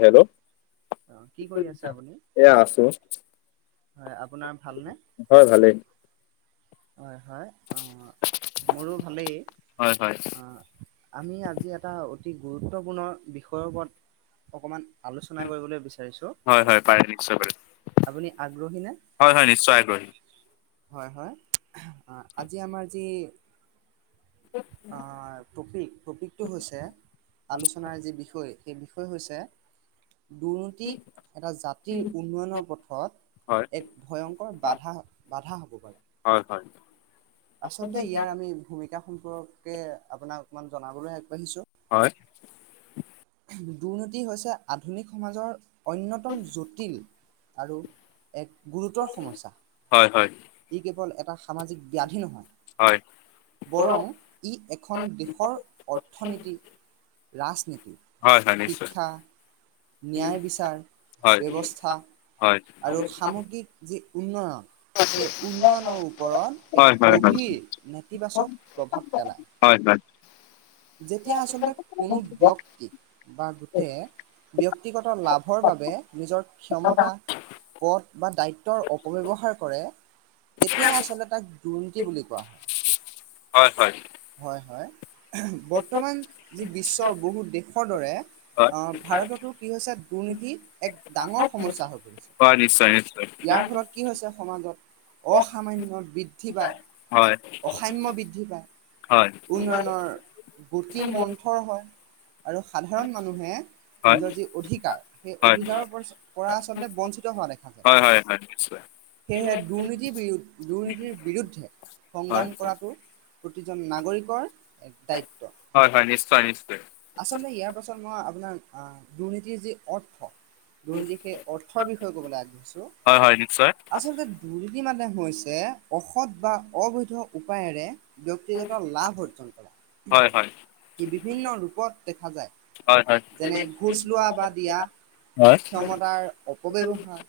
Hello অ কি কৰি আছে আপুনি এয়া আছোঁ। হয় আপোনাৰ ভালনে? হয় ভালেই। হয় হয় অঁ মোৰো ভালেই হয় হয় অঁ। আমি আজি এটা অতি গুৰুত্বপূৰ্ণ বিষয়ৰ ওপৰত অকনমান আলোচনা কৰিবলৈ বিচাৰিছো। হয় হয়। পাৰে্চ [unintelligible] আপুনি আগ্ৰহী নে? হয় হয় নিশ্চয় আগ্ৰহী হয় হয় আজি আমাৰ যি টপিক টপিকটো হৈছে আলোচনাৰ যি বিষয় সেই বিষয় হৈছে দুৰ্নীতিক এটা জাতিৰ উন্নয়নৰ পথত হয় এক ভয়ংকৰ বাধা বাধা হ'ব পাৰে। হয়, হয়। আচলতে ইয়াৰ আমি ভূমিকা সম্পৰ্কে আপোনাক অকনমান জনাবলৈ আগবাঢ়িছোঁ। হয়। দুৰ্নীতি হৈছে আধুনিক সমাজৰ অন্যতম জটিল আৰু এক গুৰুতৰ সমস্যা হয় হয় ই কেৱল এটা সামাজিক ব্যাধি নহয় হয় বৰং ই এখন দেশৰ অৰ্থনীতি, ৰাজনীতি- হয় হয় নিশ্চয়। শিক্ষা, ন্যায় বিচাৰ হয় ব্যৱস্থা হয় আৰু সামগ্ৰিক যি উন্নয়ন সেই উন্নয়নৰ ওপৰত এক হয় হয় হয়। গভীৰ নেতিবাচক প্ৰভাৱ পেলায়। হয়, হয়। যেতিয়া আচলতে কোনো ব্যক্তিক বা গোটেই ব্যক্তিগত লাভৰ বাবে নিজৰ ক্ষমতা পথ বা দায়িত্বৰ অপব্যৱহাৰ কৰে। তেতিয়াই আচলতে তাক দুৰ্নীতি বুলি কোৱা হয়। হয় হয় হয হয়। বৰ্তমান যি বিশ্বৰ বহু দেশৰ দৰে হয় আহ ভাৰততো কি হৈছে দুৰ্নীতি এক ডাঙৰ সমস্যা হৈ পৰিছে হয় নিশ্চয় নিশ্চয় ইয়াৰ ফলত কি হৈছে সমাজত অসামান্য বৃদ্ধি পায়। হয় অসাম্য বৃদ্ধি পায় হয় উন্নয়নৰ গতি মন্থৰ হয় আৰু সাধাৰণ মানুহে হয় নিজৰ যি অধিকাৰ সেই হয়। অধিকাৰৰ পৰা আচলতে বঞ্চিত হোৱা দেখা হয় যায়। হয় হয় নিশ্চয় সেয়েহে দুৰ্নীতি বি দুৰ্নীতিৰ বিৰুদ্ধে হয় সংগ্ৰাম কৰাটো প্ৰতিজন নাগৰিকৰ এক দায়িত্ব। হয় হয় নিশ্চয় নিশ্চয়। আচলতে ইয়াৰ পাছত মই আপোনাৰ দুৰ্নীতিৰ যি অৰ্থ দুৰ্নীতিৰ সেই অৰ্থৰ বিষয়ে ক'বলৈ আগবাঢ়িছো হয় হয় নিশ্চয় আচলতে দুৰ্নীতিৰ মানে হৈছে অসৎ বা অবৈধ উপায়েৰে ব্যয়ক্তিগত লাভ অৰ্জন কৰা হয় হয় ই বিভিন্ন ৰূপত দেখা যায়। হয় হয় যেনে ঘুচ লোৱা বা দিয়া। হয় ক্ষমতাৰ অপব্যৱহাৰ।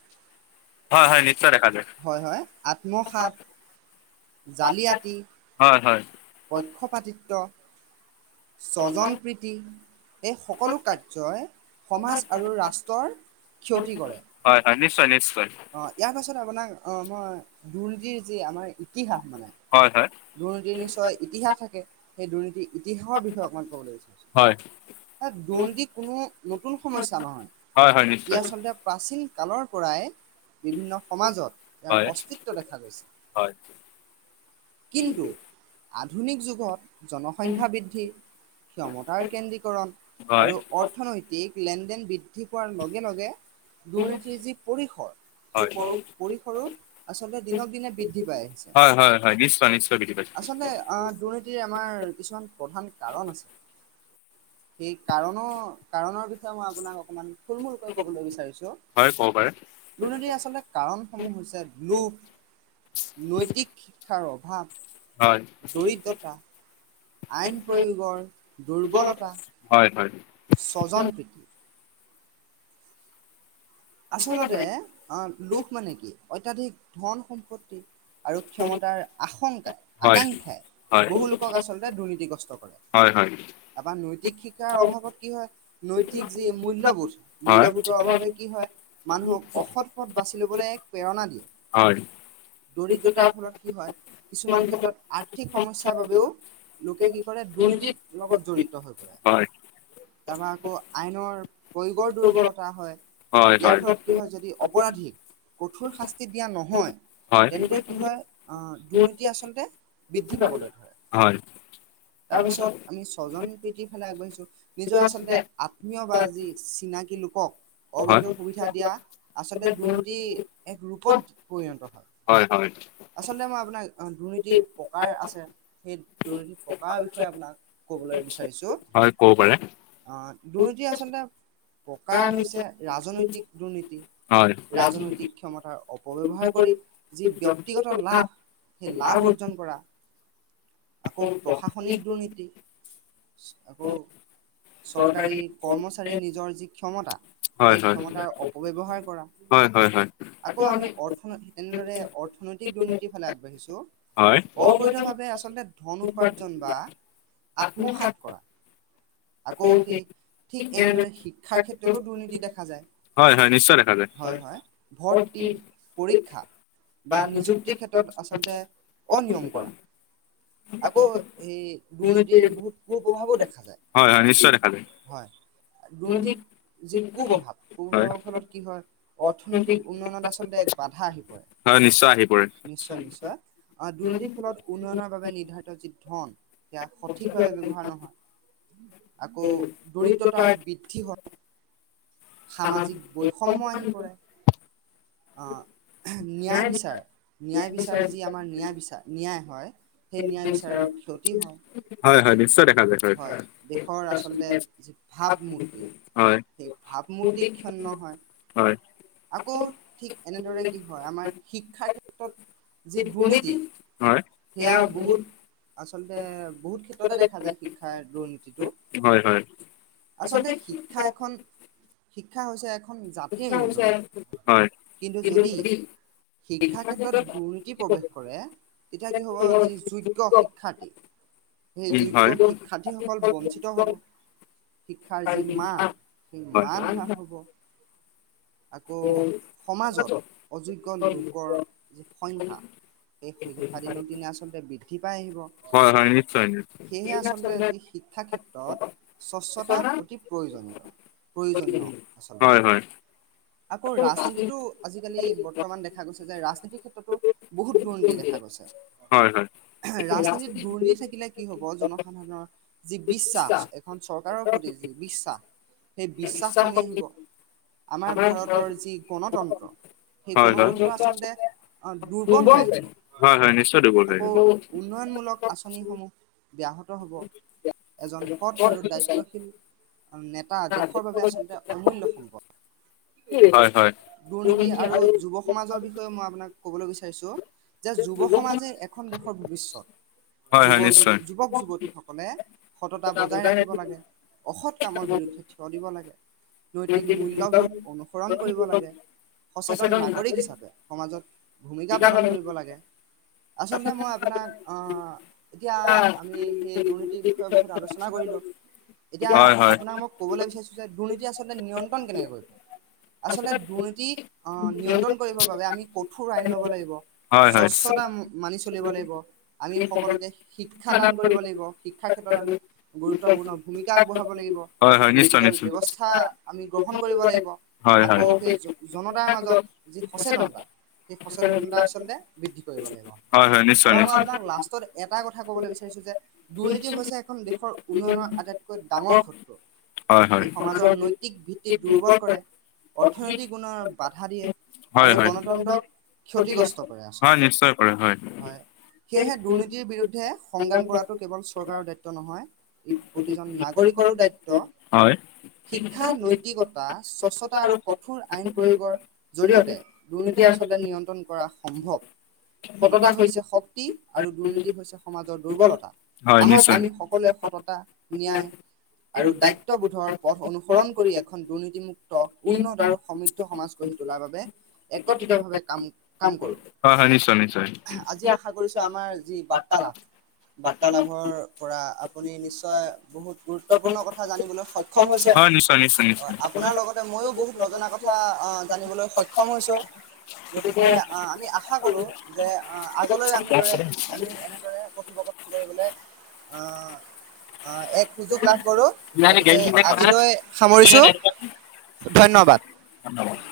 হয় হয় নিশ্চয় দেখা যায় হয় হয় আত্মসাত জালআতি, হয় হয় পক্ষপাতিত্ব স্বজন প্ৰীতি এই সকলো কাৰ্যই সমাজ আৰু ৰাষ্ট্ৰৰ হয় হয় নিশ্চয় নিশ্চয়। অঁ ইয়াৰ পাছত আপোনাক অঁ মই দুৰ্নীতিৰ যি আমাৰ ইতিহাস মানে হয় হয় দুৰ্নীতিৰ নিশ্চয় ইতিহাস থাকে সেই দুৰ্নীতিৰ ইতিহাসৰ বিষয়ে অকণমান কবলৈ বিচাৰিছোঁ। হয় দুৰ্নীতিৰ কোনো নতুন সমস্যা নহয় হয় হয় ই নিশ্চয় আচলতে প্ৰাচীন কালৰ পৰাই বিভিন্ন সমাজত তেওঁৰ হয় অস্তিত্ব দেখা গৈছে। হয় কিন্তু আধুনিক যুগত জন সংখ্যা বৃদ্ধি ক্ষমতাৰ কেন্দ্ৰিকৰন হয় আৰু অৰ্থনৈতিক লেনদেন বৃদ্ধি পোৱাৰ লগে লগে দুৰ্নীতিৰ যি পৰিসৰ সেই হয় পৰিসৰো আচলতে দিনক দিনে বৃদ্ধি পাই আহিছে। হয় হয় হয় নিশ্চয় নিশ্চয় বুজি আচলতে অ দুৰ্নী দুৰ্নীতিৰ আমাৰ কিছুমান প্ৰধান কাৰণ আছে সেই কাৰণো কাৰণৰ বিষয়ে মই আপোনাক অকণমান থূলমূলকৈ ক'বলৈ বিচাৰিছোঁ। পাইছোঁ হয় ক'ব পাৰে দুৰ্নীতিৰ আচলতে কাৰণসমূহ হৈছে লোভ। নৈতিক শিক্ষাৰ অভাৱ। হয়। দৰিদ্ৰতা, আইন প্ৰয়োগৰ দুৰ্বলতা হয় হয় স্বজন প্ৰীতি। আচলতে লোক মানে কি অত্যাধিক ধন সম্পত্তি। আৰু ক্ষমতাৰ আশংকাই হয় হয় আকাংক্ষাই বহুলোকক আচলতে দুৰ্নীতিগ্ৰস্ত কৰে। হয় হয়। তাৰপৰা নৈতিক শিক্ষাৰ অভাৱত কি হয় নৈতিক যি মূল্যবোধ মূল্যবোধৰ অভাৱে কি হয় মানুহক অসৎ পথ বাচি ল'বলৈ এক প্ৰেৰণা দিয়ে। হয় দৰিদ্ৰতাৰ ফলত কি হয় কিছুমান ক্ষেত্ৰত আৰ্থিক সমস্যাৰ বাবেও লোকে কি কৰে দুৰ্নীতিৰ লগত জড়িত হৈ পৰে। তাৰপৰা আকৌ আইনৰ প্ৰয়োগৰ দুৰ্বলতা হয়। ইয়াৰ ফলত কি হয় যদি অপৰাধীক কঠোৰ শাস্তি দিয়া নহয়। হয় তেন্তে কি হয় আ দুৰ্নীতি আচলতে বৃদ্ধি পাবলৈ ধৰে হয় তাৰপিছত আমি ছজন প্ৰীতিৰ ফালে আগবাঢ়িছোঁ নিজৰ আচলতে আত্মীয় বা যি চিনাকি লোকক অবৈধ সুবিধা দিয়া আচলতে দুৰ্নীতি এক ৰূপত পৰিণত হয়। হয় হয় আচলতে মই আপোনাক দুৰ্নীতিৰ প্ৰকাৰ আছে সেই দুৰ্নীতি পকাৰ বিষয়ে আপোনাক কবলৈ বিচাৰিছো হয় ক'ব পাৰে। আ দুৰ্নীতি আচলতে প্ৰকাৰ হৈছে ৰাজনৈতিক দুৰ্নীতি। হয় ৰাজনৈতিক ক্ষমতাৰ অপব্যৱহাৰ কৰি যি ব্যক্তি লাভ সেই লাভ অৰ্জন কৰা আকৌ প্ৰশাসনিক দুৰ্নীতি। আকৌ চৰকাৰী কৰ্মচাৰীয়ে নিজৰ যি ক্ষমতা হয় সেই হয় হয় ক্ষমতাৰ অপব্যৱহাৰ কৰা হয় হয় আকৌ আমি অৰ্থ তেনেদৰে অৰ্থনৈতিক দুৰ্নীতিৰ ফালে আগবাঢ়িছো। হয় অবৈধভাৱে আচলতে ধন উপাৰ্জন বা আত্মসাত কৰা আকৌ সেই ঠিক এনেদৰে শিক্ষাৰ ক্ষেত্ৰতো দুৰ্নীতি দেখা হয় হয় নিশ্চয় যায় দেখা যায় হয় হয়, ভৰ্তি পৰীক্ষা। বা নিযুক্তিৰ ক্ষেত্ৰত আচলতে অনিয়ম কৰা আকৌ সেই দুৰ্নীতিৰ বহুত কুপ্ৰভাৱো দেখা যায়। হয় হয় নিশ্চয় দেখা যায়। দুৰ্নীতিক যি কুপ্ৰভাৱ হয় কুপ্ৰভাৱৰ ফলত কি হয় অৰ্থনৈতিক উন্নয়নত আচলতে বাধা আহি পৰে হয় আহি পৰে নিশ্চয় নিশ্চয় আ দুৰ্নীতি ফলত উন্নয়নৰ বাবে নিৰ্ধাৰিত যি ধন সেয়া সঠিকভাৱে ব্যৱহাৰ নহয় আকৌ দৰিদ্ৰতা বৃদ্ধি হয় সামাজিক বৈষম্য আহি পৰে অঁ ন্যায় বিচাৰ ন্যায় বিচাৰ যি আমাৰ ন্যায় বিচাৰ ন্যায় হয়। সেই ন্যায় বিচাৰৰ ক্ষতি হয়। হয় হয় নিশ্চয় দেখা যায় হয় দেশৰ আচলতে যি ভাৱমূৰ্তি। হয় সেই ভাৱমূৰ্তি ক্ষন্ন হয়। হয় আকৌ ঠিক এনেদৰে কি হয় আমাৰ শিক্ষাৰ ক্ষেত্ৰত যি দুৰ্নীতি হয় সেয়া বহুত আচলতে বহুত ক্ষেত্ৰতে দেখা যায় শিক্ষাৰ দুৰ্নীতিটো হয় হয় হয় হয় আচলতে শিক্ষা এখন শিক্ষা হৈছে এ এখন জাতি মেৰুদণ্ড হয় কিন্তু যদি শিক্ষা ক্ষেত্ৰত দুৰ্নীতি প্ৰৱেশ কৰে, তেতিয়া কি হ'ব যি যোগ্য শিক্ষাৰ্থী- সেই উম, যোগ্য হয়। শিক্ষাৰ্থীসকল বঞ্চিত হ'ব। শিক্ষাৰ যি মান, সেই মান হাস হ'ব। আকৌ সমাজত অযোগ্য লোকৰ যি সংখ্যা- এই সংখ্যা দিনক দিনে আচলতে বৃদ্ধি পাই আহিব। হয়, হয়, হয়, নিশ্চয়, নিশ্চয়, সেয়েহে আচলতে আজি শিক্ষা ক্ষেত্ৰত স্বচ্ছতা অতি- প্ৰয়োজন প্ৰয়োজনীয় আচলতে। হয়, হয়, আকৌ ৰাজনীতিটো আজিকালি বৰ্তমান দেখা গৈছে যে, ৰাজনীতিৰ ক্ষেত্ৰতো- বহুত দূৰনীতি দেখা গৈছে। হয়, হয়, ৰাজনীতিত দুৰ্নীতি থাকিলে কি হ'ব, জনসাধাৰণৰ যি বিশ্বাস- এখন চৰকাৰৰ প্ৰতি যি বিশ্বাস, সেই বিশ্বাস কমি আহিব। আমাৰ- ভাৰতৰ যি গণতন্ত্ৰ, সেই হয়, হয়। গণতন্ত্ৰ আচলতে- অঁ' দুৰ্বল হৈ আহিব, হয়, হয়, নিশ্চয় দুৰ্বল হৈ আকৌ গ'ল। উন্নয়নমূলক- আঁচনিসমূহ ব্যাহত হ'ব, এজন সৎ আৰু দায়িত্বশীল- নেতা দেশৰ বাবে আচলতে অমূল্য সম্পদ। হয়, হয়, দুৰ্নীতি আৰু যুৱ সমাজৰ বিষয়ে মই আপোনাক ক'বলৈ বিচাৰিছোঁ, - যে যুৱ সমাজেই এখন দেশৰ ভৱিষ্যত। হয়, যুৱ হয়, যু নিশ্চয়, যুৱক যুৱতী সকলে সততা বজাই ৰাখিব লাগে। অসৎ কামৰ বিৰুদ্ধে থিয় দিব লাগে, নৈতিক মূলয়বোধ- অনুসৰণ কৰিব লাগে। সচেতন নাগৰিক হিচাপে, সমাজত ভূমিকা পালন কৰিব লাগে। আচলতে মই আপোনাক অঁ- এতিয়া আমি সেই দুৰ্নীতিৰ বিষয়ে বহুত আলোচনা কৰিলোঁ- এতিয়া হয়, হয়। আপোনাক মই ক'বলে বিচাৰিছোঁ যে, দুৰ্নীতি আচলতে নিয়ন্ত্ৰণ কেনেকে কৰিব? আচলতে দুৰ্নীতি অঁ' নিয়ন্ত্ৰণ কৰিবৰ বাবে আমি কঠোৰ আইন ল'ব লাগিব, হয়, হয়। স্বচ্ছতা- মানি চলিব লাগিব, আমি সকলোকে শিক্ষা দান কৰিব লাগিব শিক্ষাৰ ক্ষেত্ৰত আমি- গুৰুত্বপূৰ্ণ ভূমিকা আগবঢ়াব লাগিব, হয়, হয়, নিশ্চয়, ডিজিটেল নিশ্চয়। ব্যৱস্থা আমি গ্ৰহণ কৰিব লাগিব। হয়, হয়। আকৌ সেই জ জনতাৰ মাজত যি সচেতনতা, সেই সচেতনতা আচলতে- বৃদ্ধি কৰিব লাগিব। হয়, নিশ্চয়, তাৰপৰা মই আপোনাক লাষ্টত নিশ্চয়। এটা কথা হয় কবলৈ বিচাৰিছো যে, দুৰ্নীতি হৈছে এখন দেশৰ উন্নয়নৰ আটাইত- কৈ ডাঙৰ শত্ৰু, ই হয়। সমাজৰ নৈতিক ভিত্তিত দুৰ্বল কৰে- অৰ্থনৈতিক উন্নয়নৰ বাধা দিয়ে। হয় আৰু হয়, গণতন্ত্ৰক ক্ষতিগ্ৰস্ত কৰে হয় আচলতে নিশ্চয় কৰে হয়। সেয়েহে দুৰ্নীতিৰ বিৰুদ্ধে সংগ্ৰাম কৰাটো কেৱল চৰকাৰৰ দায়িত্ব নহয়, ই প্ৰতিজন নাগৰিকৰো দায়িত- ত। হয় শিক্ষা নৈতিকতা স্বচ্ছতা আৰু- কঠোৰ আইন প্ৰয়োগৰ জৰিয়তে দুৰ্নীতি আচলতে নিয়ন্ত্ৰণ কৰা সম্ভৱ। সততা হৈছে শক্তি আৰু দুৰ্নীতি হৈছে সমাজৰ দুৰ্বলতা। হয় আহক নিশ্চয়। আমি সকলোৱে সততা, ন্যায়- আৰু দায়িত্ববোধৰ পথ অনুসৰণ কৰি এখন দুৰ্নীতিমুক্ত- উন্নত আৰু সমিদ্ধ সমাজ গঢ়ি তোলাৰ বাবে একত্ৰিতভাৱে কাম কাম কৰোঁ। হয় হয়, নিশ্চয় নিশ্চয়। আজি আশা কৰিছোঁ, আমাৰ যি বাৰ্তালাপ- বাৰ্তালাভৰ পৰা আপুনি নিশ্চয় বহুত গুৰুত্বপূৰ্ণ কথা জানিবলৈ সয়- ক্ষম হৈছে, হয় নিশ্চয় নিশ্চয় অ আপোনাৰ লগতে ময়ো- বহুত নজনা কথা অঁ জানিবলৈ সক্ষম হৈছোঁ, গতিকে আমি আশা কৰোঁ, - যে আ আগলৈ আমি দৰে আমি এনেদৰে কঠিব ক কৰিবলৈ অ অ এক সুযোগ লাভ কৰোঁ গতিকে নিশ্চয়। আজিলৈ সামৰিছোঁ ধন্যবাদ। [inaudible]